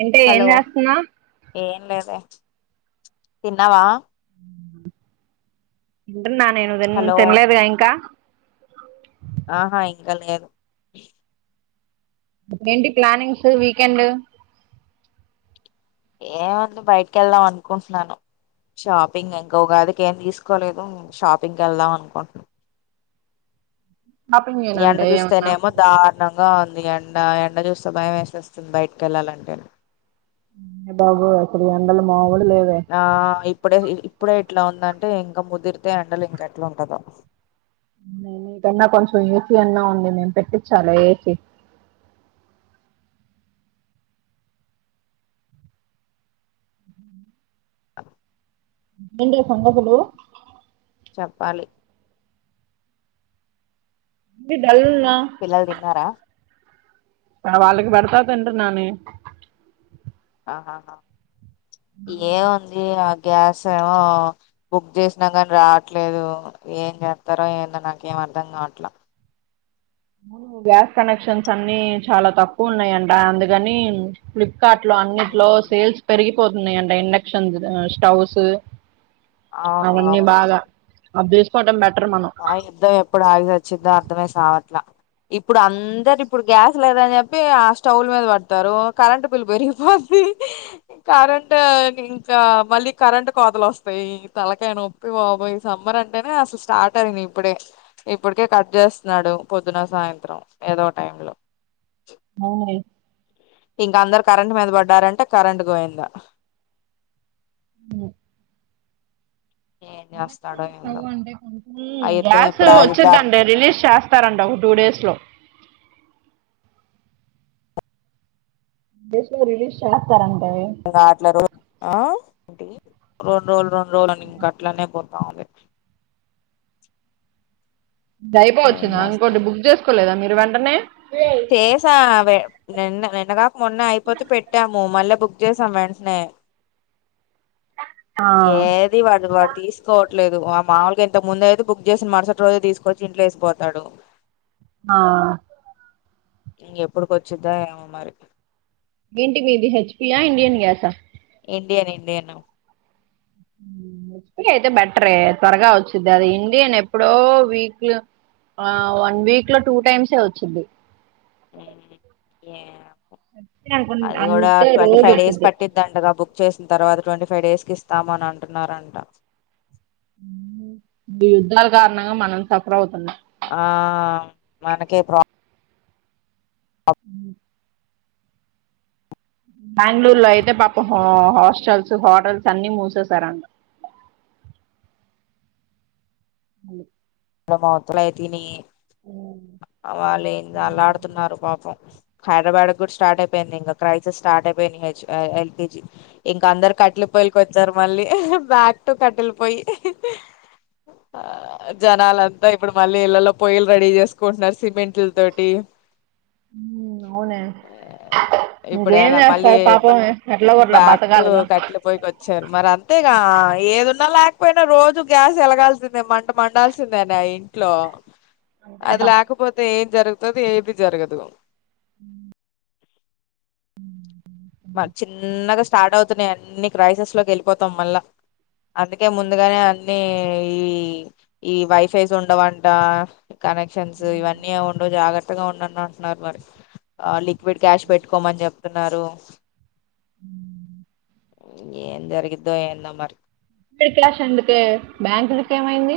అంటే ఏం చేస్తున్నావ్ గద తిన్నావా ఉ నా నేను హలో తినలేదుగా ఇంకా ఆహా ఇంకా లేదు ఏంటి ప్లనింగ్స్ వీకెండ్ ఏముంది బయటికి వెళ్దాం అనుకుంటున్నాను షాపింగ్ ఇంక ఉగాదికి ఏం తీసుకోలేదు షాపింగ్కి వెళ్దాం అనుకుంటున్నా షాపింగ్ ఎండ ఏనంటే ఏమన్నా చూస్తేనేమో దారుణం ఉంది ఎండ ఎండ చూస్తే భయం వేసేస్తుంది బయటికి వెళ్ళాలంటే బాబు అసలు ఏ మ ఆ ఇ ఇప్పుడే ఇప్పుడే ఇట్లా ఉందంటే ఇంకా ముదిరితే ఎండలు ఇంకా ఎట్లా ఉంటందో ఆ మీకన్నా కొంచెం ఏ సి అన్నా ఉంది నేను పెట్టించాలా ఏ సి అ ఏంటి సంగతులు చెప్పాలి డల్ ఉన్నావ్ పిల్లలు తిన్నారా వాళ్ళకి పెడతా తింటున్న ఆహా ఏముంది ఆ గ్యాస్ ఏమో బుక్ చేసినా కానీ రావట్లేదు ఏం చేస్తారో ఏందో నాకు ఏం అర్థం కావట్లే గ్యాస్ కనెక్షన్స్ అన్ని చాలా తక్కువ ఉన్నాయంట అందుకని ఫ్లిప్కార్ట్ లో అన్నిట్లో సేల్స్ పెరిగిపోతున్నాయంట ఇండక్షన్స్ స్టవ్స్ అవును అవును ఆ దేస్పాటం ఆ యుద్ధం ఎప్పుడు ఆగి సచ్చిద్ధో అర్ధమై సావట్లా ఇప్పుడు అందరు ఇప్పుడు గ్యాస్ లేదని చెప్పి ఆ స్టవ్ల మీద పడతారు కరెంట్ బిల్ పెరిగిపోద్ది కరెంట్ ఇంకా మళ్ళీ కరెంట్ కోతలు వస్తాయి తలకాయి నొప్పి బాబోయ్ సమ్మర్ అంటేనే అసలు స్టార్ట్ చెప్పారు ఇప్పుడే ఇప్పటికే కట్ చేస్తున్నాడు పొద్దున సాయంత్రం ఏదో టైమ్ లో అవును లే ఇంక అందరు కరెంట్ మీద పడ్డారంటే కరెంట్ గోవిందా ఏం చేస్తాం హుమ్ గ్యాస్ ఎప్పుడు ఆగిద్దో అర్థం వచ్చిద్దండి రిలీజ్ చేస్త వస్తారంట ఒక టూ డేస్లో బెస్టే రిలీజ్ చేస్తారు ఇంకా అట్ల రోజు ఆ ఏంటి రెండురోజులు రోజులన్నీ ఇంకట్లనే పోతావుంది అది ఏం అయిపోవచ్చిందా చేస్తా ఇంకోటి బుక్ చేసుకోలేదా మీరు వెంటనే చేసా నిన్న నిన్నగాక మొన్న అయిపోతే పెట్టాము మళ్ళా బుక్ ఇచ్చేశాం వెంటనే ఆ ఏది వాడ్ది వాడు తీసుకోవట్లేదు వ మాముూల్గా ఇంత ముందు అయితే బుక్ చేసిన మరుసటి రోజే తీసుకొచ్చి ఇంట్లో వేసిపోతాడు ఆ ఇంకెప్పుడుకొచ్చిద్దో ఏమో మరి ఏంటి మీది హెచ్పియా ఇండియన్ గ్యాసా ఇండియన్ ఇండియను హెచ్పి అయితే బెట్రే త్వరగా వచ్చిద్ధి అది ఇండియన్ ఎప్పుడో వీక్ లో ఆ వన్ వీక్ లో టూ టైమ్సే వచ్చిద్ధి హుమ్ ఏమో అంతే అనుకుంట అంటే రోజు ఫైవ్ డేస్ వచ్చిద్ది పట్టిద్దంటగా బుక్ చేసిన తర్వాత ట్వంటీ ఫైవ్ డేస్ కి ఇస్తాము అని అంటున్నారంట ఈ యుద్ధాల్ కారణంగా మనం సఫర్ అవుతున్నాం ఆ మనకే ప్రోబ్ హుమ్ బెంగ్ళూరులో అయితే పాపం హాస్టల్స్ హోటల్స్ అన్ని మూసేసారంట హలొ [inaudible] అ వాళ్ళేంద అల్లాడుతున్నారో పాపం హైద్రబాడ్కి కూడ స్టార్ట్ అయిపోయింది ఇంకా క్రైసిస్ స్టార్ట్ అయిపోయింది ఇంక హెచ్ ఆ యల్పీజి ఇంక అందరు కట్టెలపొయ్యిలకి వచ్చారు మళ్ళీ బ్యాక్ టు కట్టెలపొయ్యి జనాలంత ఇప్పుడు మళ్ళీ ఇళ్లలో పొయ్యిలు రెడీ చేసుకుంటున్నారు సిమెంటుల్ తోటి అవునే ఇప్పుడు ఇంకేం ఎలా మళ్ళీ చేస్తారు పాపం ఎట్లాగో అట్లా బ్యాక్ టు బతకాలిగా కట్టెల పోయికి వచ్చారు మరి అంతేగా ఎదున్నా లేకపోయిన పోయిన రోజు గ్యాస్ ఎలగాల్సిందె మంట మంట ఉండాల్సిందేనె ఇంట్లో అంతే అది పా లేకపోతే ఏం జరుగుతది ఏది జరగదు హుమ్ మా చిన్నగ స్టార్ట్ అవుతున్నాయి అన్నిీ క్రైసిస్లోకి వెళ్ళిపోతాం మళ్ళా అందుకే ముందుగానే అన్నీ ఈ ఈ వైఫై తోనె ఉండవంట కనెక్షన్స్ ఇవన్నీ ఉండవు జాగ్రత్త కొత్తగా అని అంటున్నారు మరి ఆ లిక్విడ్ క్యాష్ పెట్టుకోమని చెప్తున్నారు ఏం జరిగిద్దో ఎందొ మరి ఇప్పుడ క్యాష్ ఎందుకే బ్యాంకుల్ కి ఏమైంది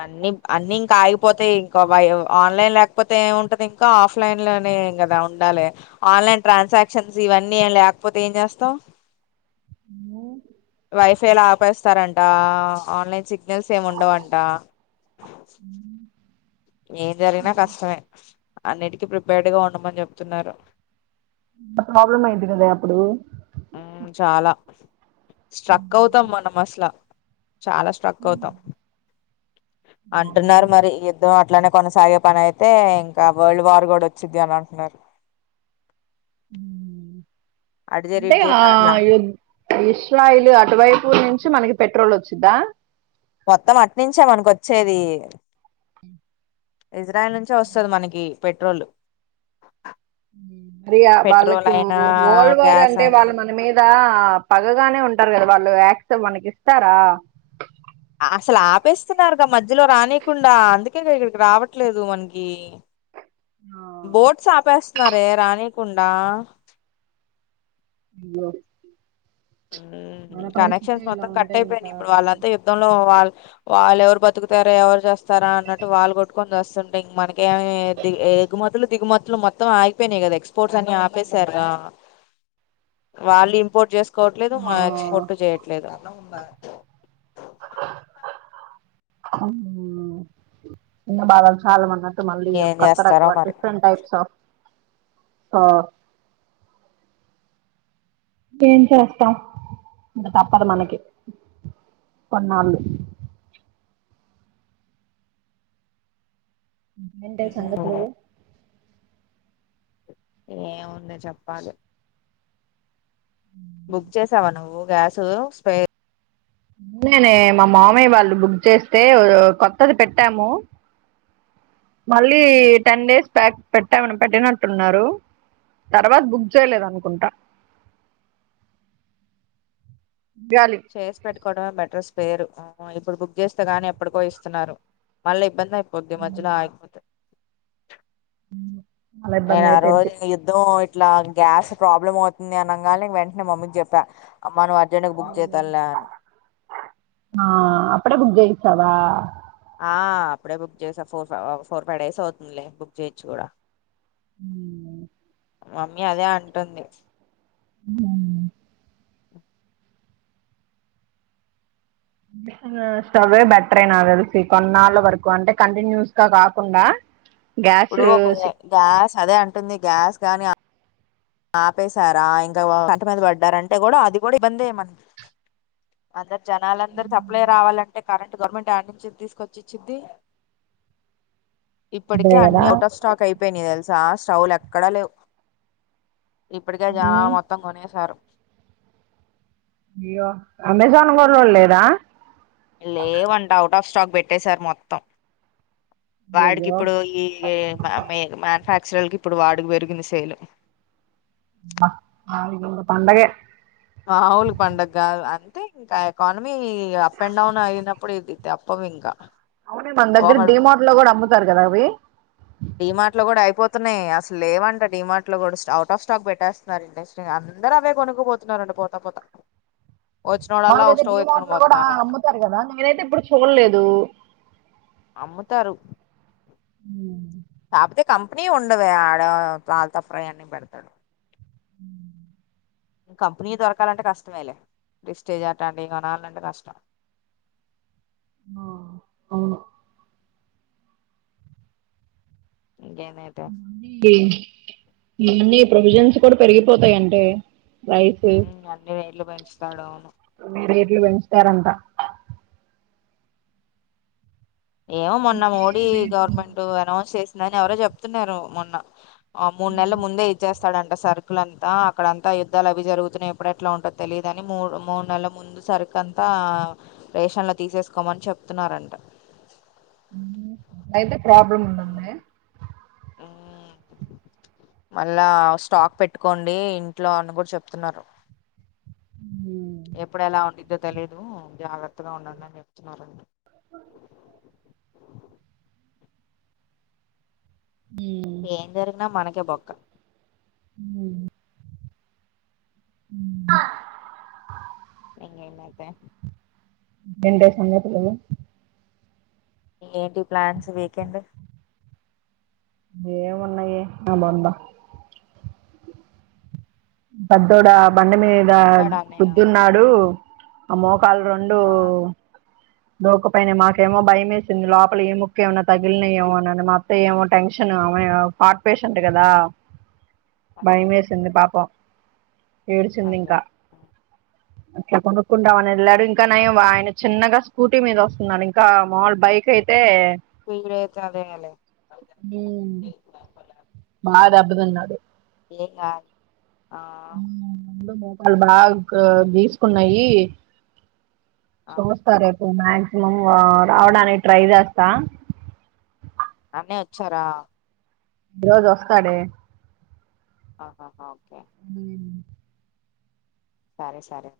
అన్నిీ అన్నిీ ఇంక ఆగిపోతయి ఇంకా ఆన్లైన్ లేకపోతే ఏం ఉంటది ఇంకా ఆఫ్లైన్లోనే కదా ఉండాలి ఆన్లైన్ ట్రాన్సాక్షన్స్ ఇవన్నీ లేకపోతే ఏం చేస్తావు వైఫైలో ఆపేస్తారంటా ఆన్లైన్ సిగ్నల్స్ ఏమి ఉండవుంట ఏం జరిగిన కష్టమే అన్నిటికీ ప్రిపేర్డ్గా ఉండమని చెప్తున్నారు ప్రాబ్లమ్ అయ్యిద్ది కదె అప్పుడు మ్ చాల స్ట్రక్ అవుతాం మనం అస్ ట్ల చాల స్ట్రక్ అవుతాం అంటున్నారు మరి యుద్ధం అట్లనే కొనసాగే పని అయితే ఇంకా వరల్డ్ వార్ కూడా వచ్చిది అని అంటున్నారు అటు జరి అంటే ఇటు జరి ఆ అట్లా ద్ ఇస్లాయిల్ అటువైపు నుంచి మనకి పెట్రోల్ వచ్చిందా మొత్తం అట్నుంచె మనకొచ్చేది ఇజ్రాయల్ నుంచే వస్తుంది మనకి పెట్రోలు అరియా వాళ్ళకి వాఓల్వర్ గ్యాస్ అంటే అయినా వాళ్ళ మన మీద పగగానే ఉంటారు కదా వాళ్ళు యాక్సప్ మనకి ఇస్తారా అసలు ఆపేస్తున్నారుగా మధ్యలో రానీకుండా అందుకేగా ఇక్కడికి రావట్లేదు మనకి బోట్స్ ఆపేస్ వన్నారే రాని కుండా ఇ కనెక్షన్స్ మొత్తం కట్ అయిపోయాయి ఇప్పుడు వాళ్ళంతా యుద్ధంలో వాళ్ళ వాళ్ళు ఎవరు బతుకుతారా ఎవరు చేస్తారా అన్నట్టు వాళ్ళు కొట్టుకొని వస్తుంటేం మనక ఏి ఎగుమతులు దిగుమతులు మొత్తం ఆగిపోయినాయి కదా ఎక్స్పోర్ట్స్ అన్ని ఆపేశారు వాళ్ళు ఇంపోర్ట్ చేసు కోవట్లేదు ఆ ఎక్స్పోర్ట్ చేయట్లేదు ఇకా బాల చాల మంద మళ్ళీ ఏం చేస్తారో కక్కరకు మరి డిఫరెంట్ టైప్స్ ఆఫ్ ఆ ఏం చేస్తాం తప్పదు మనకి కొన్నాళ్ళు ఏంటి సంగతులు ఏముంది చెప్పాలి బుక్ చేసావా నువ్వు గ్యాసు స్పే అనే మా మామయ్య వాళ్ళు బుక్ చేస్తే కొత్తది పెట్టాము మళ్ళీ టెన్ డేస్ బ్యాక్ పెట్టామ పెట్టినట్టున్నారు తర్వాత బుక్ చేయలేదు అనుకుంటా చెయ్యాలి ర్స్ పెట్కోవ మెట్రస్ పేరు ఇప్పుడు బుక్ చేస్తే గాని ఎప్పటికో ఇస్తున్నారు మళ్ళీ ఇబ్బంది కొద్దది మధ్యలో ఆయిపోతే చాలా ఏను ఇబ్బంది ఆ రోజు అయిపోయింది యుద్ధం ఇ ఇట్లా గ్యాస్ ప్రాబ్లమ్ అవుతుంది అనగా న వెంటనే మమ్మీ చెప్పా అమ్మా నువ్వు అర్జెంట్ గా బుక్ చేయి తల్లే అని అప్పుడే బుగ తవా ఆ అప్పుడే బుక్ చేసా ఫోర్ ఫ్ ఫోర్ ఫైవ్ డేస్ అవుతుందిలే బుక్ చేయొచ్చు కూడా హ మమ్మీ అదే అంటుంది ఆ స్టవే బెటరేనా కలిసి కొన్నాళ్ళ వరకు అంటే కంటిన్యూస్ గా కాకుండా గ్యాస్ ఇప్పుడు ఒకే గ్యాస్ చదే అంటుంది గ్యాస్ కాగాని ఆపేశారా ఇంకా పంట మీద పడ్డారంటే కూడా అది కూడా ఇబ్బందిన జనాాలందరుూ సప్లై రావాలంటే కరెంట్ గవర్నమెంట్ ఆయడి నుంచి తీసుకొచ్చి ఇచ్చింది ఇప్పటిక అంతే కదా అట్ ఆఫ స్టాక్ అయి తెలిసి సా స్టౌలు ఎక్కడ లేవు ఇప్పటికే జానాలు మొత్తం కొనేసారు ఇయో అమెజాన్ కూడాలేదా ఇ లేే వంటవు ట్ ఆఫ్ స్టాక్ పెట్టేసార్ మొత్తం వాడికి అయ్యయ్యో ఇప్పుడు ఈ ఫ్రాక్చరలకి ఇప్పుడు వాడు పెరిగిన శైలు ఆంట పండగే మావులి పడుగగాదు అంటే ఇంకా ఎకానమీ అప్ అండ్ డౌన్ అయినప్పుడు ఇది తప్పవు ఇంకా అవును మన దగ్గర ఒకడు డిమార్ట్ లో కూడా అమ్ముతారు కదా అవి న్నాయి అసలు లేవంట డిమార్ట్ లో కూడా అవుట్ ఆఫ్ స్టాక్ పెట్టేస్తున్నారు ఇండస్ట్రీ అందరు అవే కొనుక్కపో న్నారండి పోతా పోతా వచ్చినోడల్లా ఒక మాళ్ళగైతే డి స్టవ్ మోట్ ఎత్తుకొని లో కూడా పోతున్నారంట అమ్ముతారు కదా నేనైతే ఇప్పుడు చూడలేదు అమ్ముతారు కాకతే కంపెనీ ఉండవ ఆడ తళతఫ్రా అన్న పెడతాడు కంపెనీ దొరకాలంటే కష్టమేలే రిస్టేజ్ అట అంటే కొనాలంటే కష్టం ఆ అవును ఇంకేందైతే మనీ మన్న ప్రొవిజన్స్ కూడా పెరిగిపోతాయంటే అన్ని నేళ్లు పెంచుతాడు అవును వెనిస్తారంతా ఏమో మొన్న మోడీ గవర్నమెంట్ అనౌన్స్ చేసి దాని ఎవరో చెప్తున్నారు మొన్న ఆ మూడు నెల ముందే ఇచ్చేస్తా అక్కడంట సరుకులంతా అక్కడంతా యుద్ధాలు అవి జరుగుతున్నాయి ఎప్పుడెట్లా ఉంటుందో తెలీయదుని మూడు మూడు నెలల ముందు సరుకు అంతా రేషన్లో తీసేసుకోమని చెప్తున్నారంట అయితే ప్రాబ్లం ఉందింది మళ్ళా స్టాక్ పెట్టుకోండి ఇంట్లో అని కూడా చెప్తున్నారు ఎప్పుడు ఎలా ఉండి ధ తె లేదు జాగ్రత్తగా ఉండండి అని చెప్తున్నారండి అ ఏం జరు మనకి ఒకే బక్క హ ఇంకేం అండి ఎంటి సంగతులు ఏంటి ప్లాన్స్ వీకెండ్ ఏమి ఉన్నాయే నా బొంద పెద్దొడ బండ మీద వచ్చాడా అన్నయ్య పొద్దున్నాడు అమో పల్ రెండు ఆ దోకపైన మాకేమో భయం వేసింది లోపల ఏ ముక్కే ఏమన్నా తగిలినయి ఏమో అని మా అత్త ఏమో టెన్షన్ హార్ట్ పేషెంట్ కదా అదే అదే భయమేసింది పాపం ఏడుచింది అయ్యో ఇంకా అట్లా కొనుక్కుంటామని వెళ్ళడు ఇంకా నయం ఆయన చిన్నగా స్కూటీ మీద వస్తున్నాడు ఇంకా మాముూలు బైక్ అయితే [unintelligible] మాద దెబ్బ తినడు డెక్క ఆ వాళ్ళు బాగా గీసుకున్నాయి ఆ సుమస్తారే మాక్సిమం రావడానికి ట్రై చేస్తా నాన్నే వచ్చారా ఈ రోజు వస్తాడే ఆహాహా ఓకే సరే సరే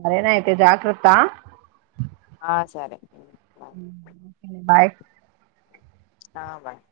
సరేన అయితే జాగ్రత్త ఆ సరే బాయ్ ఆ బాయ్